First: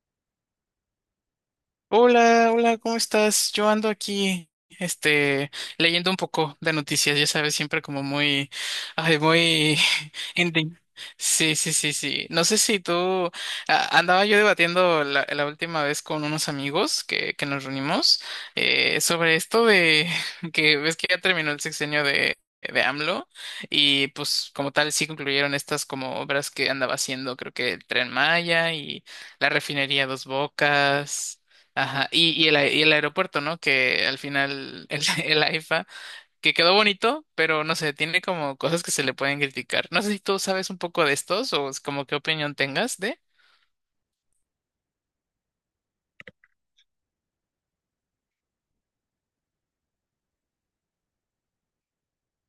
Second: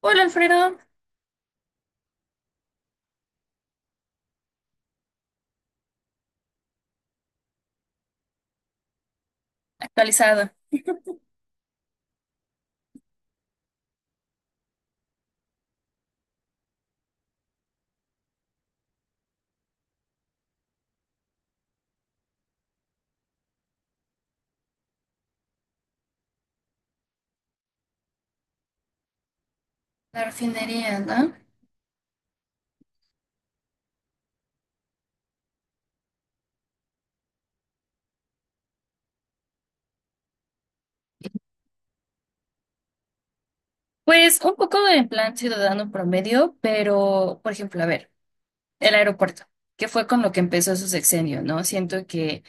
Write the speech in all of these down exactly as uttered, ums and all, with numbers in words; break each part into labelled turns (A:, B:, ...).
A: Hola, Alfredo.
B: Hola, hola, ¿cómo estás? Yo ando aquí, este, leyendo un poco de noticias, ya sabes, siempre como muy, ay, muy
A: Actualizado.
B: ending. Sí, sí, sí, sí. No sé si tú, a- andaba yo debatiendo la, la última vez con unos amigos que, que nos reunimos eh, sobre esto de que ves que ya terminó el sexenio de, de A M L O y pues como tal sí concluyeron estas como obras que andaba haciendo, creo que el Tren Maya y la refinería
A: La
B: Dos
A: refinería, ¿no?
B: Bocas. Ajá, y, y el, a- y el aeropuerto, ¿no? Que al final el, el A I F A, que quedó bonito, pero no sé, tiene como cosas que se le pueden criticar. No sé si tú sabes un poco de estos o es como qué opinión tengas de.
A: Pues un poco en plan ciudadano promedio, pero por ejemplo, a ver, el aeropuerto, que fue con lo que empezó su sexenio, ¿no? Siento que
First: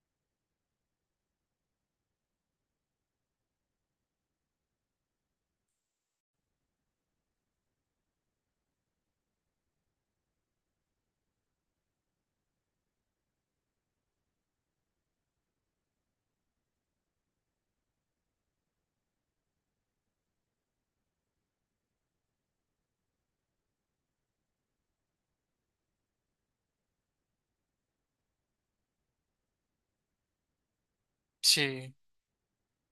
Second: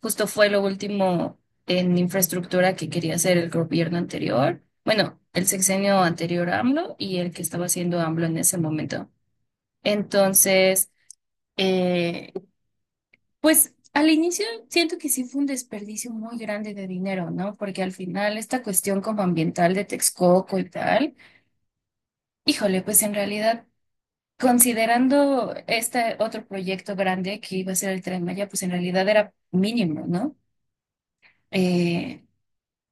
A: justo fue lo último en infraestructura que quería hacer el gobierno anterior, bueno, el sexenio anterior a AMLO y el que estaba haciendo AMLO en ese momento. Entonces, eh, pues al inicio siento que sí fue un desperdicio muy grande de dinero, ¿no? Porque al final esta cuestión como ambiental de Texcoco y tal, híjole, pues en realidad, considerando este otro proyecto grande que iba a ser el Tren Maya, pues en realidad era mínimo, ¿no?
B: Sí,
A: Eh,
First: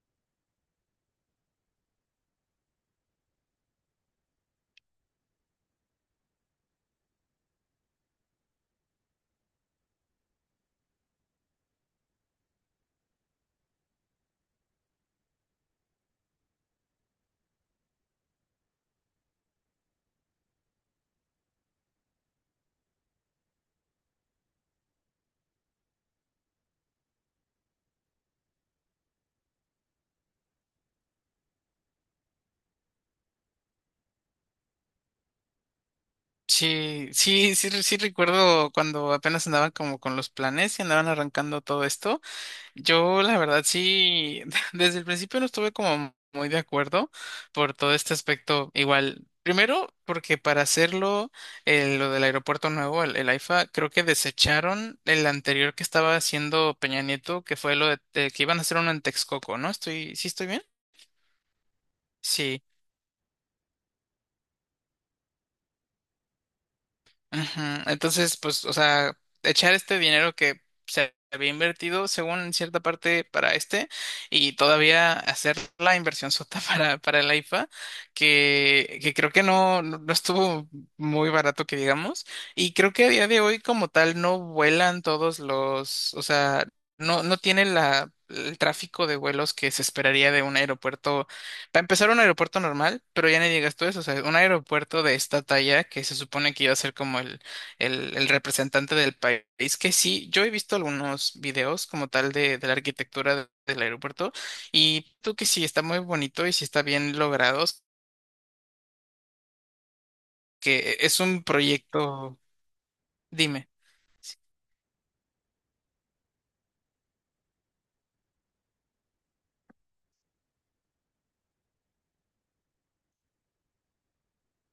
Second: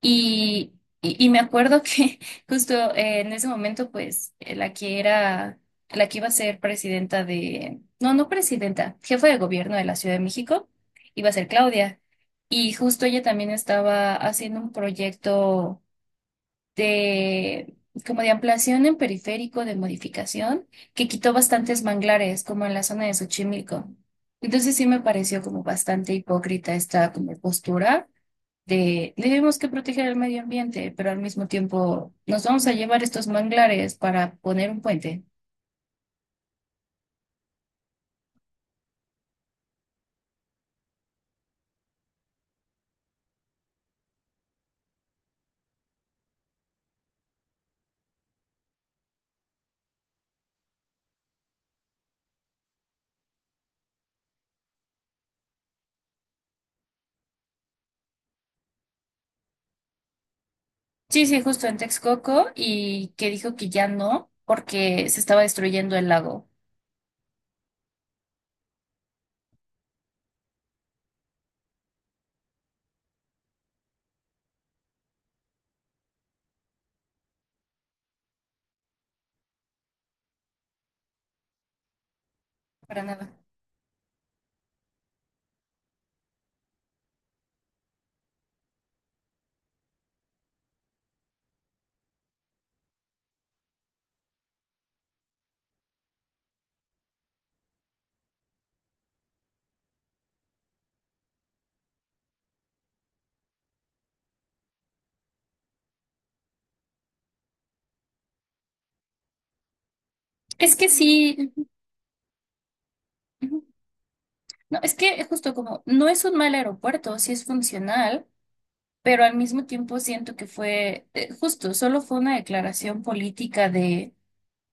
A: Y, y, y me acuerdo que justo eh, en ese momento, pues, eh, la que era, la que iba a ser presidenta de, no, no presidenta, jefa de gobierno de la Ciudad de México, iba a ser Claudia. Y justo ella también estaba haciendo un proyecto de, como de ampliación en periférico, de modificación, que quitó bastantes manglares, como en la zona de Xochimilco. Entonces sí me pareció como bastante hipócrita esta como postura de tenemos que proteger el medio ambiente, pero al mismo tiempo nos vamos a llevar estos manglares para poner un puente.
B: sí, sí, sí, re- sí recuerdo cuando apenas andaban como con los planes y andaban arrancando todo esto. Yo, la verdad, sí, desde el principio no estuve como muy de acuerdo por todo este aspecto. Igual, primero, porque para hacerlo, eh, lo del aeropuerto nuevo, el, el A I F A, creo que desecharon el anterior que estaba haciendo Peña Nieto, que fue lo de, de que iban a hacer uno en Texcoco, ¿no? Estoy, ¿sí estoy bien?
A: Sí, sí, justo en Texcoco,
B: Sí.
A: y que dijo que ya no porque se estaba destruyendo el lago.
B: Ujú. Entonces, pues, o sea, echar este dinero que se había invertido, según en cierta parte, para este, y todavía hacer la inversión sota para, para la I F A, que, que creo que no, no no estuvo muy barato, que digamos, y creo
A: Para
B: que a día
A: nada.
B: de hoy, como tal, no vuelan todos los, o sea, no, no tiene la, el tráfico de vuelos que se esperaría de un aeropuerto para empezar, un aeropuerto normal, pero ya ni digas tú eso, o sea, un aeropuerto de esta talla que se supone que iba a ser como el, el, el representante del país, que sí, yo he visto algunos videos como tal de, de la arquitectura de- del aeropuerto y tú que sí, está muy bonito y sí está bien logrado,
A: Es que
B: que es un
A: sí,
B: proyecto,
A: ujú.
B: dime.
A: No, es que justo como no es un mal aeropuerto, sí es funcional, pero al mismo tiempo siento que fue eh, justo, solo fue una declaración política de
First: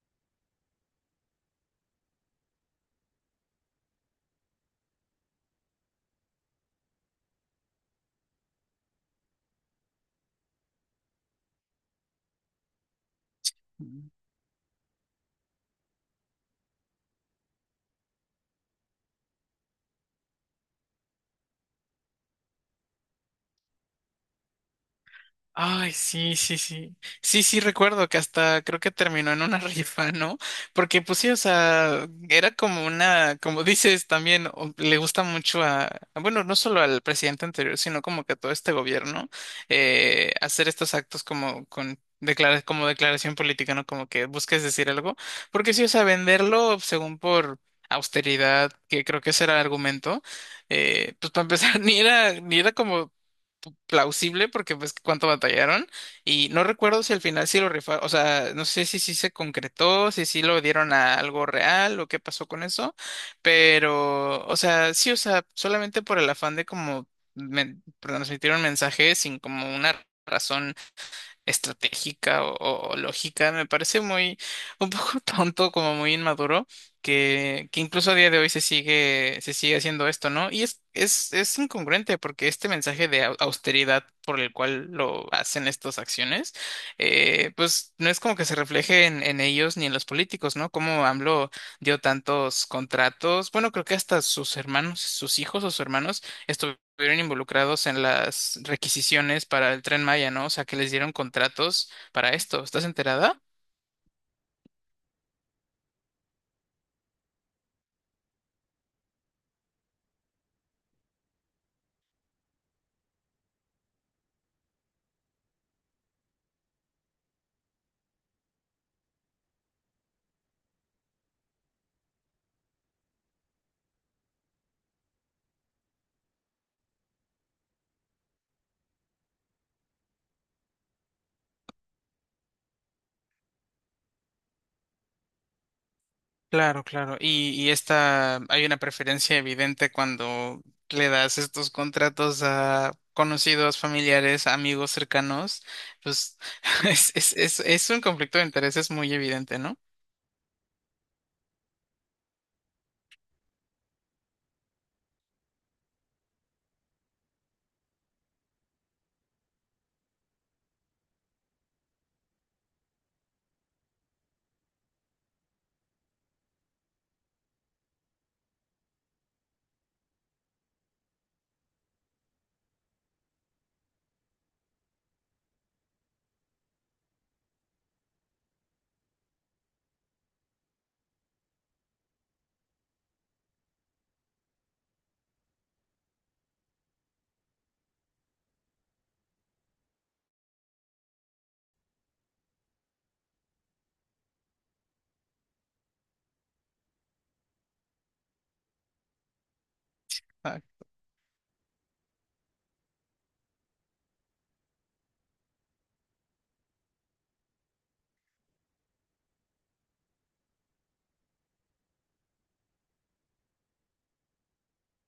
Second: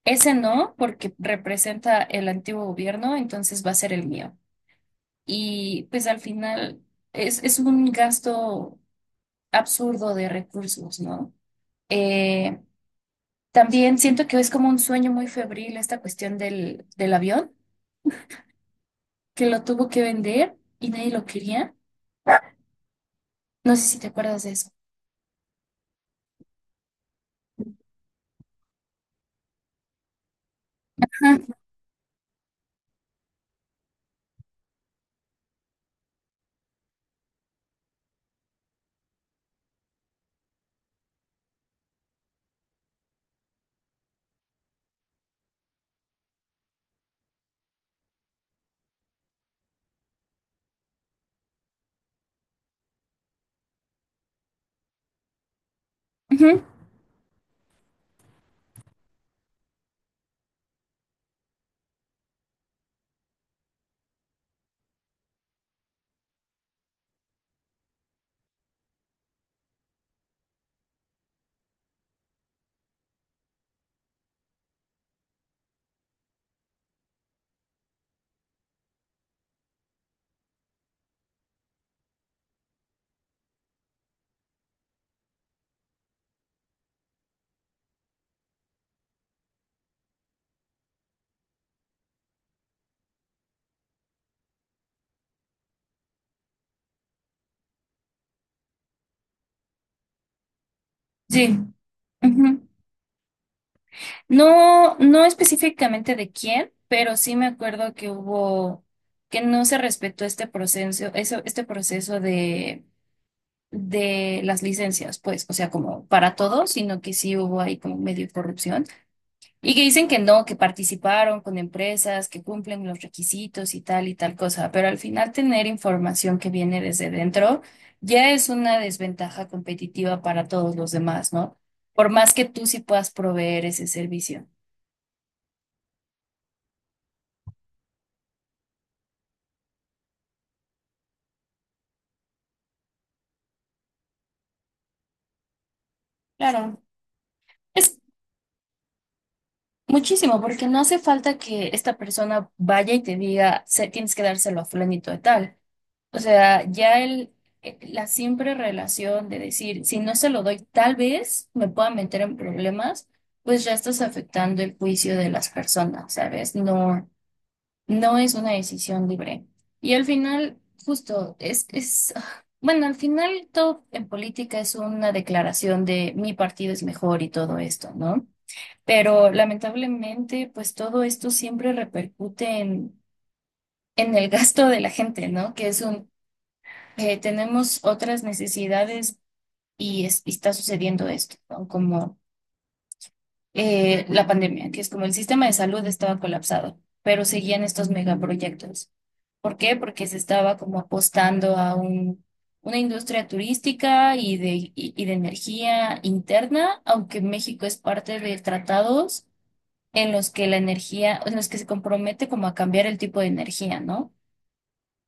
A: ese no porque representa el antiguo gobierno, entonces va a ser el mío. Y pues al final es, es un gasto absurdo de recursos, ¿no? Eh, también siento que es como un sueño muy febril esta cuestión del, del avión, que lo tuvo que vender y nadie lo quería. No sé si te acuerdas de eso.
B: Ay, sí, sí, sí. Sí, sí, recuerdo que hasta creo que terminó en una rifa, ¿no? Porque pues sí, o
A: Ajá,
B: sea, era como una, como dices también, o- le gusta mucho a, a- bueno, no solo al presidente anterior, sino como que a todo este gobierno, eh, hacer estos actos como con... declara- como declaración política, ¿no? Como que busques decir algo, porque sí, o sea, venderlo según por austeridad, que creo que ese era el argumento, eh, pues para empezar, ni era, ni era como plausible porque pues cuánto batallaron y
A: ujú,
B: no recuerdo si al final sí lo rifaron, o sea, no sé si sí se concretó, si sí lo dieron a algo real o qué pasó con eso, pero o sea, sí, o sea, solamente por el afán de como men- transmitir un mensaje sin como una razón estratégica o, o- o lógica. Me parece muy, un poco tonto, como muy inmaduro, que, que incluso a día de hoy se sigue, se sigue haciendo esto, ¿no? Y es, es, es incongruente porque este mensaje de au- austeridad por el cual lo hacen estas acciones, eh, pues no es como que se refleje en, en ellos ni en los políticos, ¿no? Como A M L O dio tantos contratos, bueno, creo que hasta sus hermanos, sus hijos o sus hermanos estuvieron involucrados en las requisiciones para el Tren Maya, ¿no? O sea, que les dieron
A: sí.
B: contratos para esto.
A: Ujú.
B: ¿Estás enterada?
A: No, no específicamente de quién, pero sí me acuerdo que hubo, que no se respetó este proceso, eso, este proceso de de las licencias, pues, o sea, como para todos, sino que sí hubo ahí como medio corrupción. Y que dicen que no, que participaron con empresas, que cumplen los requisitos y tal y tal cosa, pero al final tener información que viene desde dentro ya es una desventaja competitiva para todos los demás, ¿no? Por más que tú sí puedas proveer ese servicio.
B: Claro, claro. Y, y esta, hay una preferencia evidente cuando le das estos contratos a conocidos, familiares, amigos cercanos, pues
A: Claro,
B: es, es, es, es
A: es
B: un conflicto de intereses muy evidente, ¿no?
A: muchísimo, porque no hace falta que esta persona vaya y te diga, "Se- tienes que dárselo a fulanito de tal". O sea, ya el, eh, la siempre relación de decir, si no se lo doy, tal vez me pueda meter en problemas, pues ya estás afectando el juicio de las personas, ¿sabes? No, no es una decisión libre. Y al final, justo, es, es, ah, bueno, al final todo en política es una declaración de mi partido es mejor y todo esto, ¿no? Pero lamentablemente, pues todo esto siempre repercute en, en el gasto de la gente, ¿no? Que es un eh, tenemos otras necesidades y, es- y está sucediendo esto, ¿no? Como eh, la pandemia, que es como el sistema de salud estaba colapsado, pero seguían estos megaproyectos. ¿Por qué? Porque se estaba como apostando a un, una industria turística y de, y, y de energía interna, aunque México es parte de tratados en los que la energía, en los que se compromete como a cambiar el tipo de energía, ¿no?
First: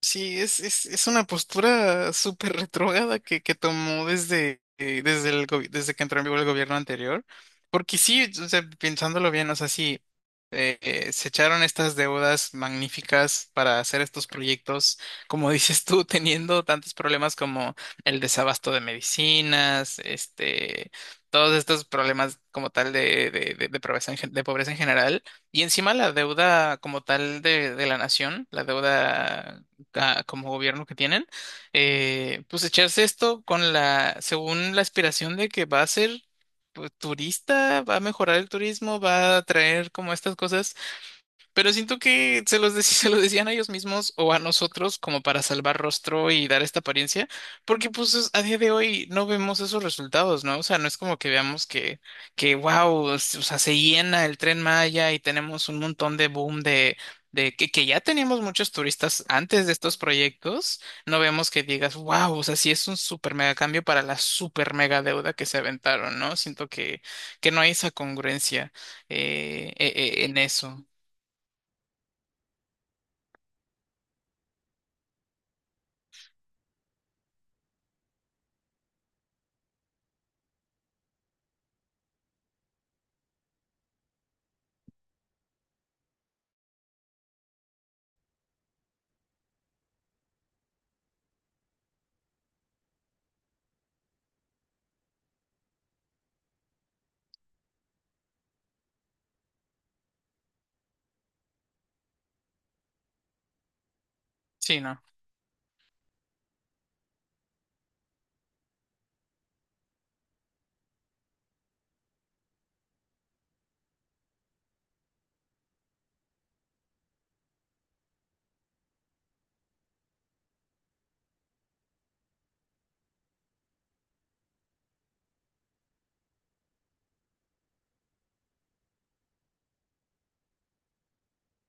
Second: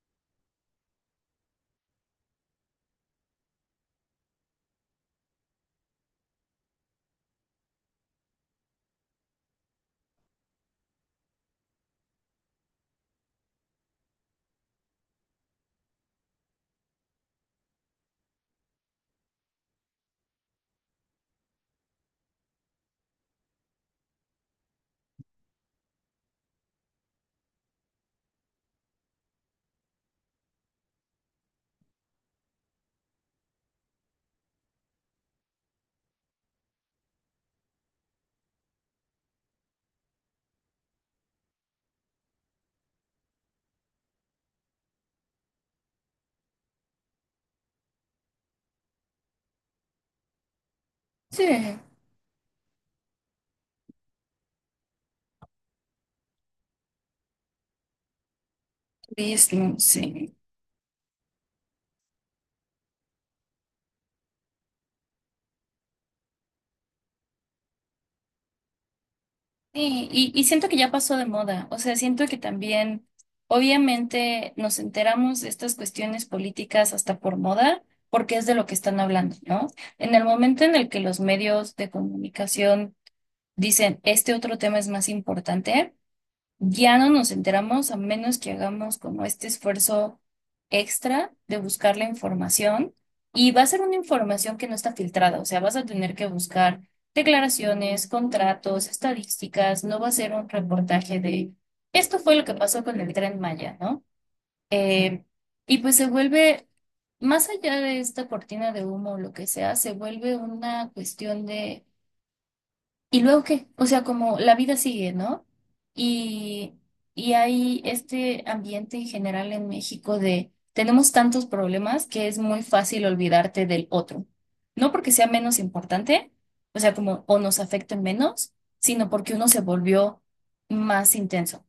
B: Sí, es, es, es una postura súper retrógrada que, que tomó desde, eh, desde, el, gobi- desde que entró en vigor el gobierno anterior. Porque sí, o sea, pensándolo bien, o sea, sí, eh, eh, se echaron estas deudas magníficas para hacer estos proyectos, como dices tú, teniendo tantos problemas como el desabasto de medicinas, este, todos estos problemas como tal de, de, de, de pobreza en, gen- de pobreza en general. Y encima la deuda como tal de, de la nación, la deuda ah, como gobierno que tienen, eh, pues echarse esto con la, según la aspiración de que va a ser pues, turista, va a mejorar el turismo, va a traer como estas cosas pero siento que se los, dec- se los decían a ellos mismos o a nosotros como para salvar rostro y dar esta apariencia, porque pues es- a día de hoy no vemos esos resultados, ¿no? O sea, no es como que
A: Sí,
B: veamos que, que wow, o sea, se llena el Tren Maya y tenemos un montón de boom de, de que, que ya teníamos muchos turistas antes de
A: turismo,
B: estos
A: sí.
B: proyectos, no vemos que digas, wow, o sea, sí es un super mega cambio para la super mega deuda que se aventaron, ¿no? Siento que, que no hay esa congruencia eh, eh,
A: Sí,
B: eh,
A: y,
B: en
A: y siento que
B: eso.
A: ya pasó de moda. O sea, siento que también, obviamente, nos enteramos de estas cuestiones políticas hasta por moda, porque es de lo que están hablando, ¿no? En el momento en el que los medios de comunicación dicen, este otro tema es más importante, ya no nos enteramos a menos que hagamos como este esfuerzo extra de buscar la información, y va a ser una información que no está filtrada, o sea, vas a tener que buscar declaraciones, contratos, estadísticas, no va a ser un reportaje de esto fue lo que pasó con el Tren Maya, ¿no?
B: Sí, no,
A: Eh, y pues se vuelve, más allá de esta cortina de humo o lo que sea, se vuelve una cuestión de ¿y luego qué? O sea, como la vida sigue, ¿no? Y, y hay este ambiente en general en México de tenemos tantos problemas que es muy fácil olvidarte del otro. No porque sea menos importante, o sea, como o nos afecten menos, sino porque uno se volvió más intenso.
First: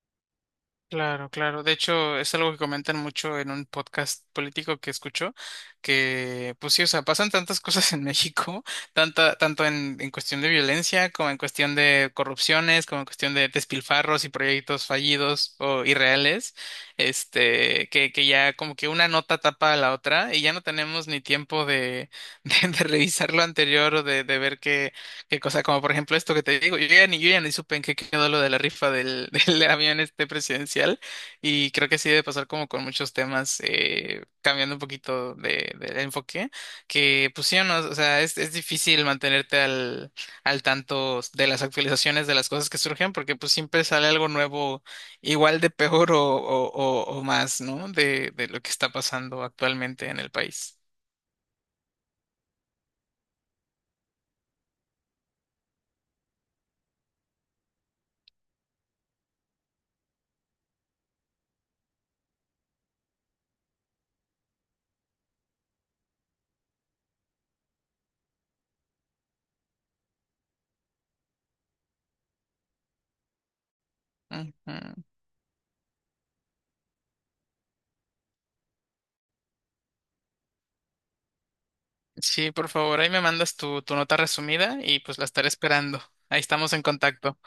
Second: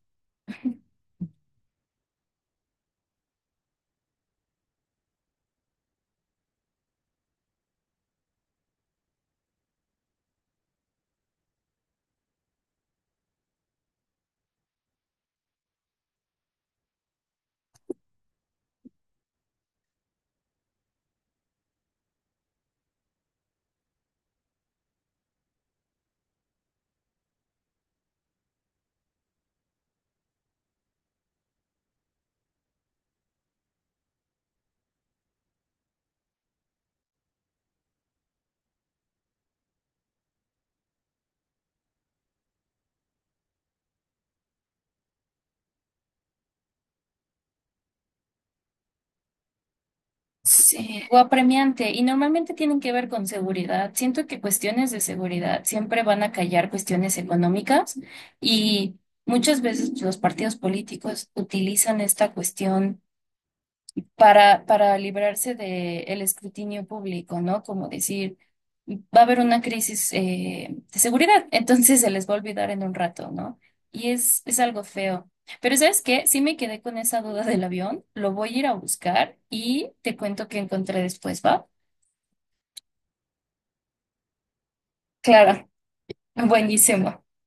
B: claro, claro. De hecho, es algo que comentan mucho en un podcast político que escucho, que pues sí, o sea, pasan tantas cosas en México, tanta, tanto en, en cuestión de violencia, como en cuestión de corrupciones, como en cuestión de despilfarros y proyectos fallidos o irreales, este, que, que ya como que una nota tapa a la otra y ya no tenemos ni tiempo de, de, de revisar lo anterior o de, de ver qué Qué cosa, como por ejemplo esto que te digo, yo ya ni, yo ya ni supe en qué quedó lo de la rifa del, del avión este presidencial y creo que sí debe pasar como con muchos temas, eh, cambiando un poquito de, del enfoque, que pues sí o no, o sea, es, es difícil mantenerte al, al tanto de las actualizaciones de las cosas que surgen porque pues siempre sale algo nuevo, igual de peor o, o, o, o más, ¿no? De, de lo que está pasando actualmente en el país.
A: Sí, o apremiante, y normalmente tienen que ver con seguridad. Siento que cuestiones de seguridad siempre van a callar cuestiones económicas y muchas veces los partidos políticos utilizan esta cuestión para, para librarse del escrutinio público, ¿no? Como decir, va a haber una crisis eh, de seguridad, entonces se les va a olvidar en un rato, ¿no? Y es, es algo
B: Ujú.
A: feo. Pero ¿sabes qué? Sí me quedé con esa duda del avión, lo voy a ir a buscar y te cuento qué encontré después, ¿va?
B: Sí, por favor, ahí me mandas tu, tu nota resumida y pues la estaré
A: Claro,
B: esperando. Ahí estamos en
A: buenísimo.
B: contacto.